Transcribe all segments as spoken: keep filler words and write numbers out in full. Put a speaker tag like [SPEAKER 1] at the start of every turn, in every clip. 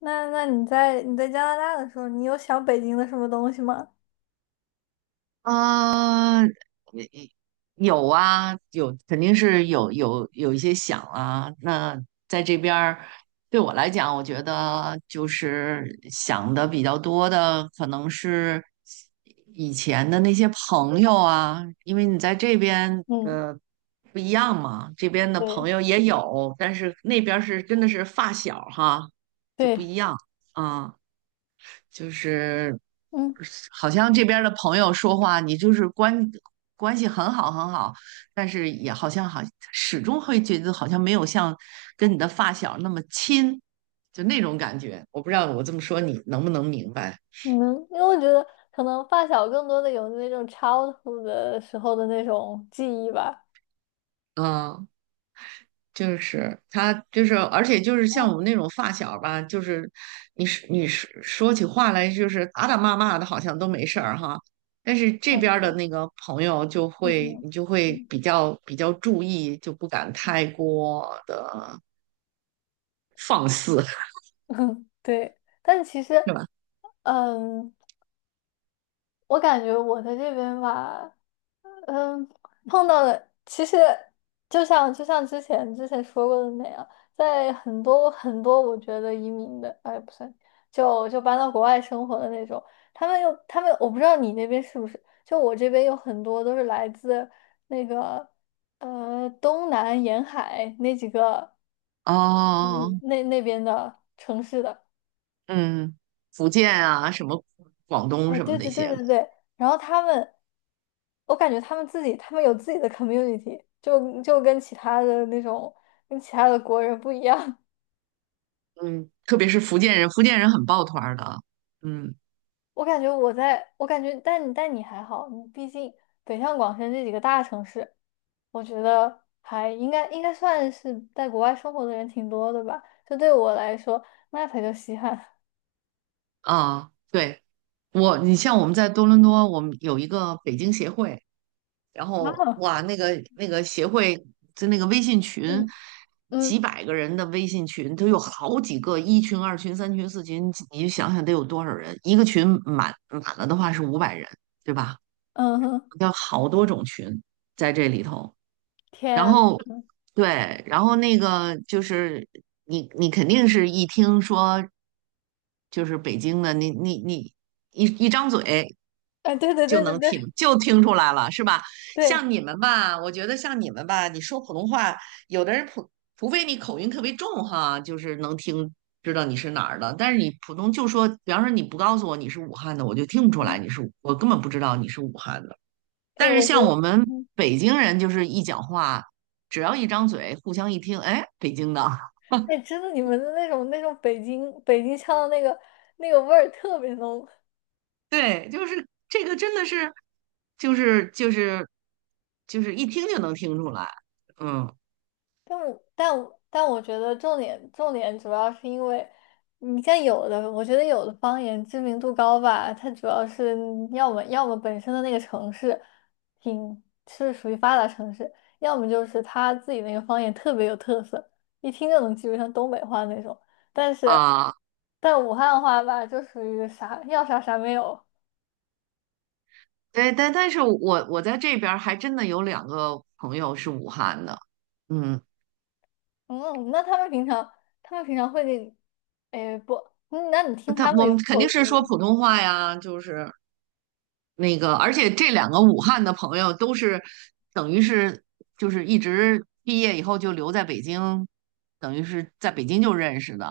[SPEAKER 1] 那那你在你在加拿大的时候，你有想北京的什么东西吗？
[SPEAKER 2] 呃，也有啊，有肯定是有有有一些想啊。那在这边儿，对我来讲，我觉得就是想的比较多的，可能是以前的那些朋友啊，因为你在这边
[SPEAKER 1] 嗯，
[SPEAKER 2] 呃不一样嘛，这边的朋
[SPEAKER 1] 对
[SPEAKER 2] 友也有，但是那边儿是真的是发小哈，就不
[SPEAKER 1] 对，
[SPEAKER 2] 一样啊。就是
[SPEAKER 1] 嗯，
[SPEAKER 2] 好像这边儿的朋友说话，你就是关关系很好很好，但是也好像好始终会觉得好像没有像跟你的发小那么亲，就那种感觉。我不知道我这么说你能不能明白？
[SPEAKER 1] 你能，因为我觉得可能发小更多的有那种 childhood 的时候的那种记忆吧。
[SPEAKER 2] 嗯就是他，就是而且就是像
[SPEAKER 1] 嗯
[SPEAKER 2] 我们那种发小吧，就是你是你是说起话来就是打打骂骂的，好像都没事儿哈。但是这
[SPEAKER 1] 嗯，
[SPEAKER 2] 边儿的
[SPEAKER 1] 对，
[SPEAKER 2] 那个朋友就
[SPEAKER 1] 就是那
[SPEAKER 2] 会，
[SPEAKER 1] 种。
[SPEAKER 2] 你就会
[SPEAKER 1] 嗯。
[SPEAKER 2] 比较比较注意，就不敢太过的放肆，
[SPEAKER 1] 对，但其实，
[SPEAKER 2] 是吧？
[SPEAKER 1] 嗯，我感觉我在这边吧。嗯，碰到了，其实就像就像之前之前说过的那样，在很多很多我觉得移民的，哎，不算，就就搬到国外生活的那种，他们又他们，我不知道你那边是不是，就我这边有很多都是来自那个呃东南沿海那几个，
[SPEAKER 2] 哦，
[SPEAKER 1] 嗯，那那边的城市的。
[SPEAKER 2] 嗯，福建啊，什么广东
[SPEAKER 1] 哎，
[SPEAKER 2] 什么
[SPEAKER 1] 对
[SPEAKER 2] 那
[SPEAKER 1] 对对
[SPEAKER 2] 些的
[SPEAKER 1] 对对，然后他们，我感觉他们自己，他们有自己的 community,就就跟其他的那种，跟其他的国人不一样。
[SPEAKER 2] 嗯，特别是福建人，福建人很抱团儿的，嗯
[SPEAKER 1] 我感觉我在，我感觉，但但你还好，你毕竟北上广深这几个大城市，我觉得还应该应该算是在国外生活的人挺多的吧。就对我来说，那才叫稀罕。
[SPEAKER 2] 啊。对。我，你像我们在多伦多，我们有一个北京协会，然后
[SPEAKER 1] 啊，
[SPEAKER 2] 哇，那个那个协会就那个微信群，
[SPEAKER 1] 嗯
[SPEAKER 2] 几
[SPEAKER 1] 嗯。
[SPEAKER 2] 百个人的微信群，都有好几个一群、二群、三群、四群，你就想想得有多少人？一个群满满了的话是五百人，对吧？
[SPEAKER 1] 嗯哼，
[SPEAKER 2] 有好多种群在这里头，然
[SPEAKER 1] 天，
[SPEAKER 2] 后对，然后那个就是你你肯定是一听说就是北京的，你你你一一张嘴。
[SPEAKER 1] 哎，对对
[SPEAKER 2] 就
[SPEAKER 1] 对对
[SPEAKER 2] 能听
[SPEAKER 1] 对
[SPEAKER 2] 就听出来了，是吧？像
[SPEAKER 1] 对，
[SPEAKER 2] 你们吧，我觉得像你们吧，你说普通话，有的人普除非你口音特别重哈，就是能听知道你是哪儿的，但是你普通就说，比方说你不告诉我你是武汉的，我就听不出来
[SPEAKER 1] 嗯，
[SPEAKER 2] 你是，我根本不知道你是武汉的。
[SPEAKER 1] 哎，
[SPEAKER 2] 但是
[SPEAKER 1] 我觉
[SPEAKER 2] 像
[SPEAKER 1] 得。
[SPEAKER 2] 我们
[SPEAKER 1] 嗯。
[SPEAKER 2] 北京人，就是一讲话，只要一张嘴，互相一听，哎，北京的，
[SPEAKER 1] 哎，真的，你们的那种那种北京北京腔的那个那个味儿特别浓，
[SPEAKER 2] 对，就是这个真的是，就是就是就是一听就能听出来，嗯
[SPEAKER 1] 但我但我但我觉得重点重点主要是因为你像有的，我觉得有的方言知名度高吧，它主要是要么要么本身的那个城市挺是属于发达城市，要么就是他自己那个方言特别有特色，一听就能记住像东北话那种。但是
[SPEAKER 2] 啊。
[SPEAKER 1] 但武汉话吧，就属于啥要啥啥没有，
[SPEAKER 2] 对，但但是我我在这边儿还真的有两个朋友是武汉的，嗯，
[SPEAKER 1] 嗯，那他们平常，他们平常会给你，哎，不，嗯，那你听
[SPEAKER 2] 他
[SPEAKER 1] 他们
[SPEAKER 2] 我
[SPEAKER 1] 有
[SPEAKER 2] 们肯
[SPEAKER 1] 口
[SPEAKER 2] 定
[SPEAKER 1] 音
[SPEAKER 2] 是说
[SPEAKER 1] 吗？
[SPEAKER 2] 普通话呀，就是那个，而且这两个武汉的朋友都是等于是就是一直毕业以后就留在北京，等于是在北京就认识的，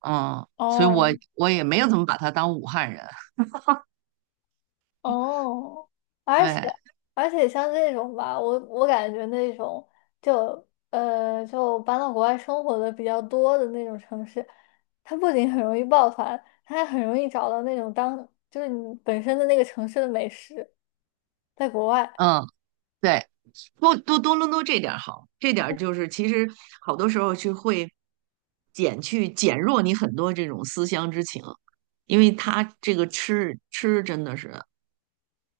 [SPEAKER 2] 嗯，所以我
[SPEAKER 1] 哦。
[SPEAKER 2] 我也没有怎么把他当武汉人，
[SPEAKER 1] 哦，而且
[SPEAKER 2] 对，
[SPEAKER 1] 而且像这种吧，我我感觉那种就呃就搬到国外生活的比较多的那种城市，它不仅很容易抱团，它还很容易找到那种当就是你本身的那个城市的美食，在国外
[SPEAKER 2] 嗯，对。多多多伦多这点儿好，这点儿就是其实好多时候去会减去减弱你很多这种思乡之情，因为他这个吃吃真的是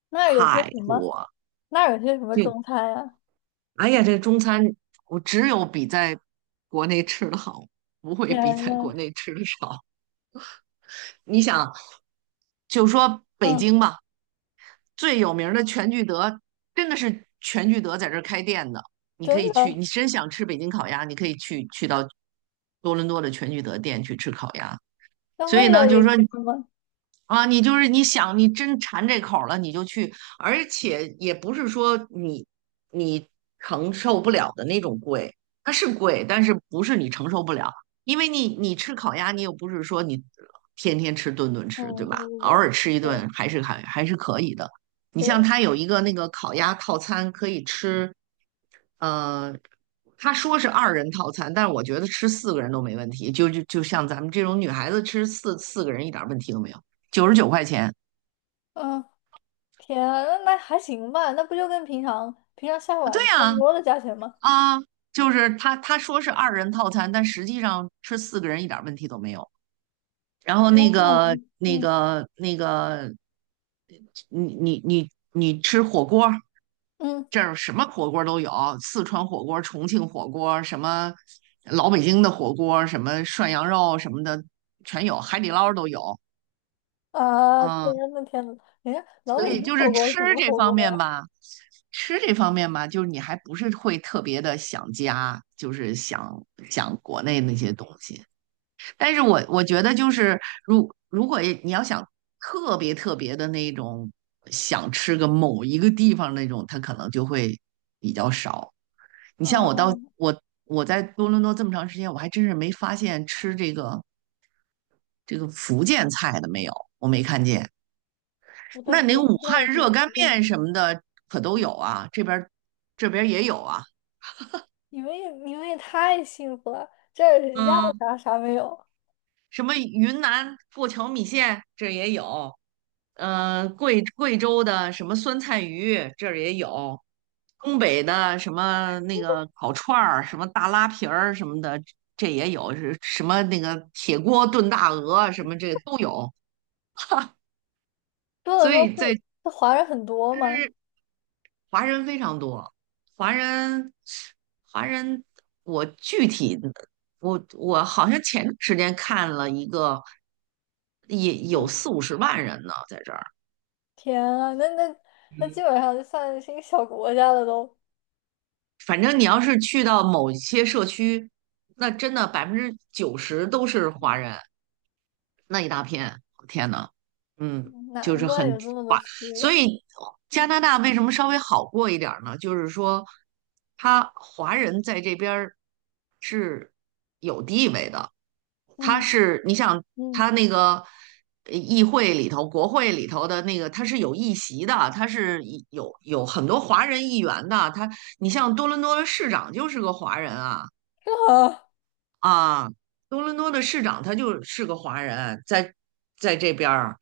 [SPEAKER 1] 那儿有些
[SPEAKER 2] 太
[SPEAKER 1] 什么，
[SPEAKER 2] 多，
[SPEAKER 1] 那儿有些什么中
[SPEAKER 2] 这
[SPEAKER 1] 餐啊？
[SPEAKER 2] 哎呀这个中餐我只有比在国内吃的好，不会比
[SPEAKER 1] 天
[SPEAKER 2] 在
[SPEAKER 1] 呐，
[SPEAKER 2] 国内吃的少。你想，就说北
[SPEAKER 1] 嗯，
[SPEAKER 2] 京吧，最有名的全聚德，真的是全聚德在这儿开店的。你可
[SPEAKER 1] 真
[SPEAKER 2] 以去，
[SPEAKER 1] 的，
[SPEAKER 2] 你真想吃北京烤鸭，你可以去去到多伦多的全聚德店去吃烤鸭。
[SPEAKER 1] 那
[SPEAKER 2] 所以
[SPEAKER 1] 味道
[SPEAKER 2] 呢，
[SPEAKER 1] 也
[SPEAKER 2] 就
[SPEAKER 1] 一
[SPEAKER 2] 是说
[SPEAKER 1] 样吗？
[SPEAKER 2] 啊，你就是你想你真馋这口儿了，你就去，而且也不是说你你承受不了的那种贵，它是贵，但是不是你承受不了，因为你你吃烤鸭，你又不是说你天天吃顿顿吃，
[SPEAKER 1] 嗯，
[SPEAKER 2] 对
[SPEAKER 1] 对
[SPEAKER 2] 吧？偶
[SPEAKER 1] 对
[SPEAKER 2] 尔吃一
[SPEAKER 1] 对对
[SPEAKER 2] 顿还是还还是可以的。你像
[SPEAKER 1] 对，
[SPEAKER 2] 它有一个那个烤鸭套餐，可以吃呃，他说是二人套餐，但是我觉得吃四个人都没问题。就就就像咱们这种女孩子吃四四个人一点问题都没有，九十九块钱。
[SPEAKER 1] 嗯，天啊，那那还行吧，那不就跟平常平常下馆
[SPEAKER 2] 对
[SPEAKER 1] 子差不
[SPEAKER 2] 呀，
[SPEAKER 1] 多的价钱吗？
[SPEAKER 2] 啊，就是他他说是二人套餐，但实际上吃四个人一点问题都没有。然后那个
[SPEAKER 1] 嗯，
[SPEAKER 2] 那
[SPEAKER 1] 嗯
[SPEAKER 2] 个那个，你你你你吃火锅儿，
[SPEAKER 1] 嗯。
[SPEAKER 2] 这儿什么火锅都有，四川火锅、重庆火锅，什么老北京的火锅，什么涮羊肉什么的全有，海底捞都有。
[SPEAKER 1] 啊，天
[SPEAKER 2] 嗯，
[SPEAKER 1] 呐天呐，人家老
[SPEAKER 2] 所
[SPEAKER 1] 北
[SPEAKER 2] 以
[SPEAKER 1] 京
[SPEAKER 2] 就是
[SPEAKER 1] 火锅是
[SPEAKER 2] 吃
[SPEAKER 1] 什么
[SPEAKER 2] 这
[SPEAKER 1] 火
[SPEAKER 2] 方
[SPEAKER 1] 锅呀？
[SPEAKER 2] 面吧，吃这方面吧，就是你还不是会特别的想家，就是想想国内那些东西。但是我我觉得就
[SPEAKER 1] 嗯，
[SPEAKER 2] 是，如如果你要想特别特别的那种想吃个某一个地方那种，它可能就会比较少。你像我到
[SPEAKER 1] 嗯，
[SPEAKER 2] 我我在多伦多这么长时间，我还真是没发现吃这个这个福建菜的没有，我没看见。
[SPEAKER 1] 我都
[SPEAKER 2] 那你那个
[SPEAKER 1] 我不
[SPEAKER 2] 武
[SPEAKER 1] 知
[SPEAKER 2] 汉
[SPEAKER 1] 道有什么
[SPEAKER 2] 热干
[SPEAKER 1] 火锅。
[SPEAKER 2] 面什么的可都有
[SPEAKER 1] 嗯，
[SPEAKER 2] 啊，这边儿这边儿也有啊，
[SPEAKER 1] 你们也你们也太幸福了，这儿要
[SPEAKER 2] 嗯，
[SPEAKER 1] 啥啥没有。
[SPEAKER 2] 什么云南过桥米线这也有，呃，贵贵州的什么酸菜鱼这儿也有，东北的什么那个烤串儿、什么大拉皮儿什么的，这也有，是什么那个铁锅炖大鹅什么这都有，
[SPEAKER 1] 多伦
[SPEAKER 2] 所
[SPEAKER 1] 多
[SPEAKER 2] 以在
[SPEAKER 1] 是是华人很多吗？
[SPEAKER 2] 华人非常多，华人，华人，我具体的，我我好像前段时间看了一个，也有
[SPEAKER 1] 嗯，
[SPEAKER 2] 四五十万人呢，在这儿。
[SPEAKER 1] 天啊，那那那基本上就算是一个小国家了都。
[SPEAKER 2] 反正你要是去到某些社区，那真的百分之九十都是华人，那一大片，天呐，嗯，就
[SPEAKER 1] 难
[SPEAKER 2] 是
[SPEAKER 1] 怪
[SPEAKER 2] 很
[SPEAKER 1] 有这么多
[SPEAKER 2] 划。
[SPEAKER 1] 吃
[SPEAKER 2] 所
[SPEAKER 1] 的，
[SPEAKER 2] 以加
[SPEAKER 1] 嗯
[SPEAKER 2] 拿大为什么稍微好过一点儿呢？就是说，他华人在这边儿是有地位的，他
[SPEAKER 1] 嗯
[SPEAKER 2] 是你想
[SPEAKER 1] 嗯，
[SPEAKER 2] 他那个呃议会里头、国会里头的那个，他是有议席的，他是有有很多华人议员的。他，你像多伦多的市长就是个华人啊。
[SPEAKER 1] 真好。
[SPEAKER 2] 啊，多伦多的市长他就是个华人，在在这边儿，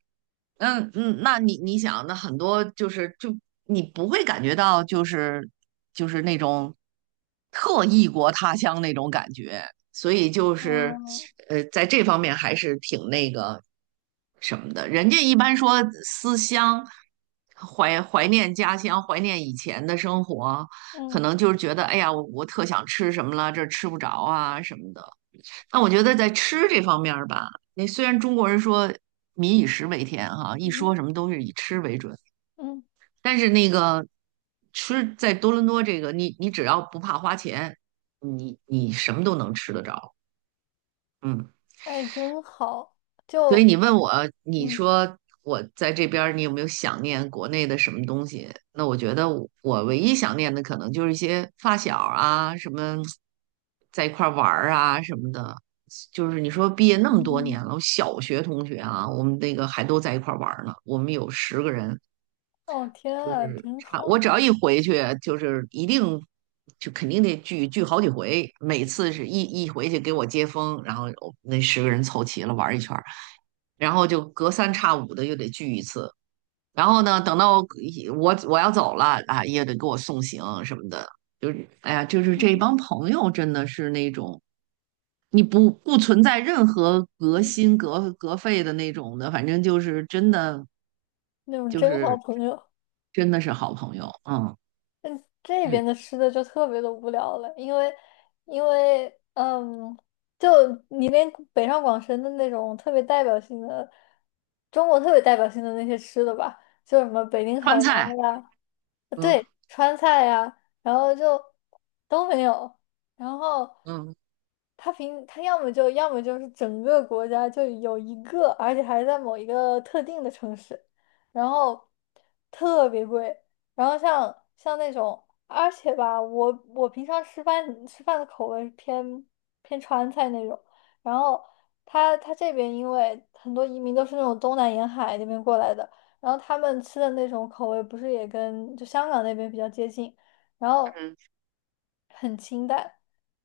[SPEAKER 2] 嗯嗯，那你你想，那很多就是就你不会感觉到就是就是那种特异国他乡那种感觉，所以就是
[SPEAKER 1] 嗯
[SPEAKER 2] 呃，在这方面还是挺那个什么的。人家一般说思乡，怀怀念家乡，怀念以前的生活，
[SPEAKER 1] 嗯
[SPEAKER 2] 可能就是觉得哎呀，我我特想吃什么了，这儿吃不着啊什么的。那我觉得在吃这方面儿吧，那虽然中国人说民以食为天哈，一
[SPEAKER 1] 嗯
[SPEAKER 2] 说什么都是以吃为准，
[SPEAKER 1] 嗯，
[SPEAKER 2] 但是那个吃在多伦多这个，你你只要不怕花钱，你你什么都能吃得着。嗯，
[SPEAKER 1] 哎，真好。
[SPEAKER 2] 所以
[SPEAKER 1] 就
[SPEAKER 2] 你问我，你
[SPEAKER 1] 嗯
[SPEAKER 2] 说我在这边儿，你有没有想念国内的什么东西？那我觉得我我唯一想念的可能就是一些发小啊，什么在一块儿玩儿啊什么的。就是你说毕业那么多
[SPEAKER 1] 嗯，
[SPEAKER 2] 年了，我小学同学啊，我们那个还都在一块儿玩儿呢。我们有十个人，
[SPEAKER 1] 哦天
[SPEAKER 2] 就
[SPEAKER 1] 啊，
[SPEAKER 2] 是
[SPEAKER 1] 真
[SPEAKER 2] 差
[SPEAKER 1] 好。
[SPEAKER 2] 我只要一回去，就是一定就肯定得聚聚好几回。每次是一一回去给我接风，然后我那十个人凑齐了玩儿一圈。然后就隔三差五的又得聚一次。然后呢，等到我我要走了啊，也得给我送行什么的。就是哎呀，就是这
[SPEAKER 1] 嗯，
[SPEAKER 2] 帮朋友真的是那种，你不不存在任何隔心隔隔肺的那种的，反正就是真的
[SPEAKER 1] 那种
[SPEAKER 2] 就
[SPEAKER 1] 真好
[SPEAKER 2] 是
[SPEAKER 1] 朋友。
[SPEAKER 2] 真的是好朋友。嗯，
[SPEAKER 1] 嗯，这
[SPEAKER 2] 就
[SPEAKER 1] 边
[SPEAKER 2] 是
[SPEAKER 1] 的吃的就特别的无聊了，因为因为嗯，就你连北上广深的那种特别代表性的，中国特别代表性的那些吃的吧，就什么北京烤
[SPEAKER 2] 川
[SPEAKER 1] 鸭
[SPEAKER 2] 菜，
[SPEAKER 1] 呀。
[SPEAKER 2] 嗯
[SPEAKER 1] 川菜呀，然后就都没有。然后
[SPEAKER 2] 嗯
[SPEAKER 1] 他平他要么就要么就是整个国家就有一个，而且还在某一个特定的城市，然后特别贵。然后像像那种，而且吧，我我平常吃饭吃饭的口味偏偏川菜那种，然后他他这边因为很多移民都是那种东南沿海那边过来的。然后他们吃的那种口味不是也跟就香港那边比较接近，然后
[SPEAKER 2] 嗯，
[SPEAKER 1] 很清淡，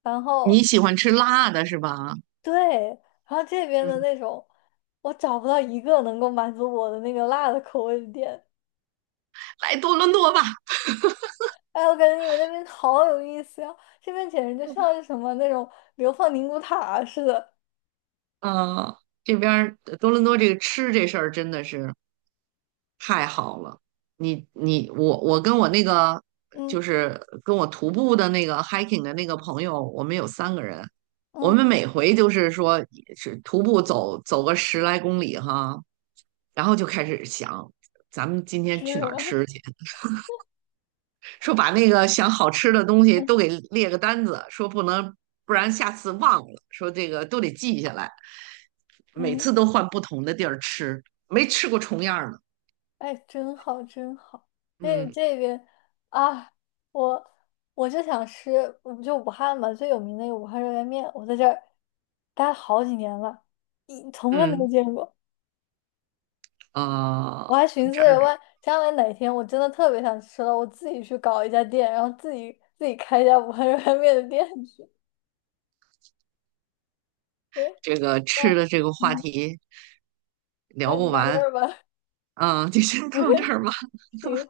[SPEAKER 1] 然后
[SPEAKER 2] 你喜欢吃辣的是吧？
[SPEAKER 1] 对，然后这边的
[SPEAKER 2] 嗯，
[SPEAKER 1] 那种，我找不到一个能够满足我的那个辣的口味的店。
[SPEAKER 2] 来多伦多吧。
[SPEAKER 1] 哎，我感觉你们那边好有意思呀，这边简直就像是什么那种流放宁古塔啊似的。
[SPEAKER 2] 啊，这边儿多伦多这个吃这事儿真的是太好了。你你我我跟我那个
[SPEAKER 1] 嗯
[SPEAKER 2] 就是跟我徒步的那个 hiking 的那个朋友，我们有三个人，我
[SPEAKER 1] 嗯，
[SPEAKER 2] 们每回就是说是徒步走走个十来公里哈，然后就开始想咱们今天
[SPEAKER 1] 吃
[SPEAKER 2] 去
[SPEAKER 1] 什
[SPEAKER 2] 哪儿
[SPEAKER 1] 么？
[SPEAKER 2] 吃去，说把那个想好吃的东 西
[SPEAKER 1] 嗯
[SPEAKER 2] 都给列个单子，说不能不然下次忘了，说这个都得记下来。每
[SPEAKER 1] 嗯。
[SPEAKER 2] 次都换不同的地儿吃，没吃过重样儿的。
[SPEAKER 1] 哎，真好，真好。这
[SPEAKER 2] 嗯
[SPEAKER 1] 这边，啊，我我就想吃，我就武汉嘛，最有名的那个武汉热干面，我在这儿待了好几年了，一从来没有
[SPEAKER 2] 嗯，
[SPEAKER 1] 见过。我
[SPEAKER 2] 呃，
[SPEAKER 1] 还寻思
[SPEAKER 2] 这儿
[SPEAKER 1] 着，万将来哪天我真的特别想吃了，我自己去搞一家店，然后自己自己开一家武汉热干面的店去。哎，
[SPEAKER 2] 这个
[SPEAKER 1] 那
[SPEAKER 2] 吃的这个话
[SPEAKER 1] 嗯，
[SPEAKER 2] 题
[SPEAKER 1] 那
[SPEAKER 2] 聊
[SPEAKER 1] 你
[SPEAKER 2] 不
[SPEAKER 1] 到这
[SPEAKER 2] 完，
[SPEAKER 1] 儿吧，
[SPEAKER 2] 嗯，就先到这儿吧。
[SPEAKER 1] 行。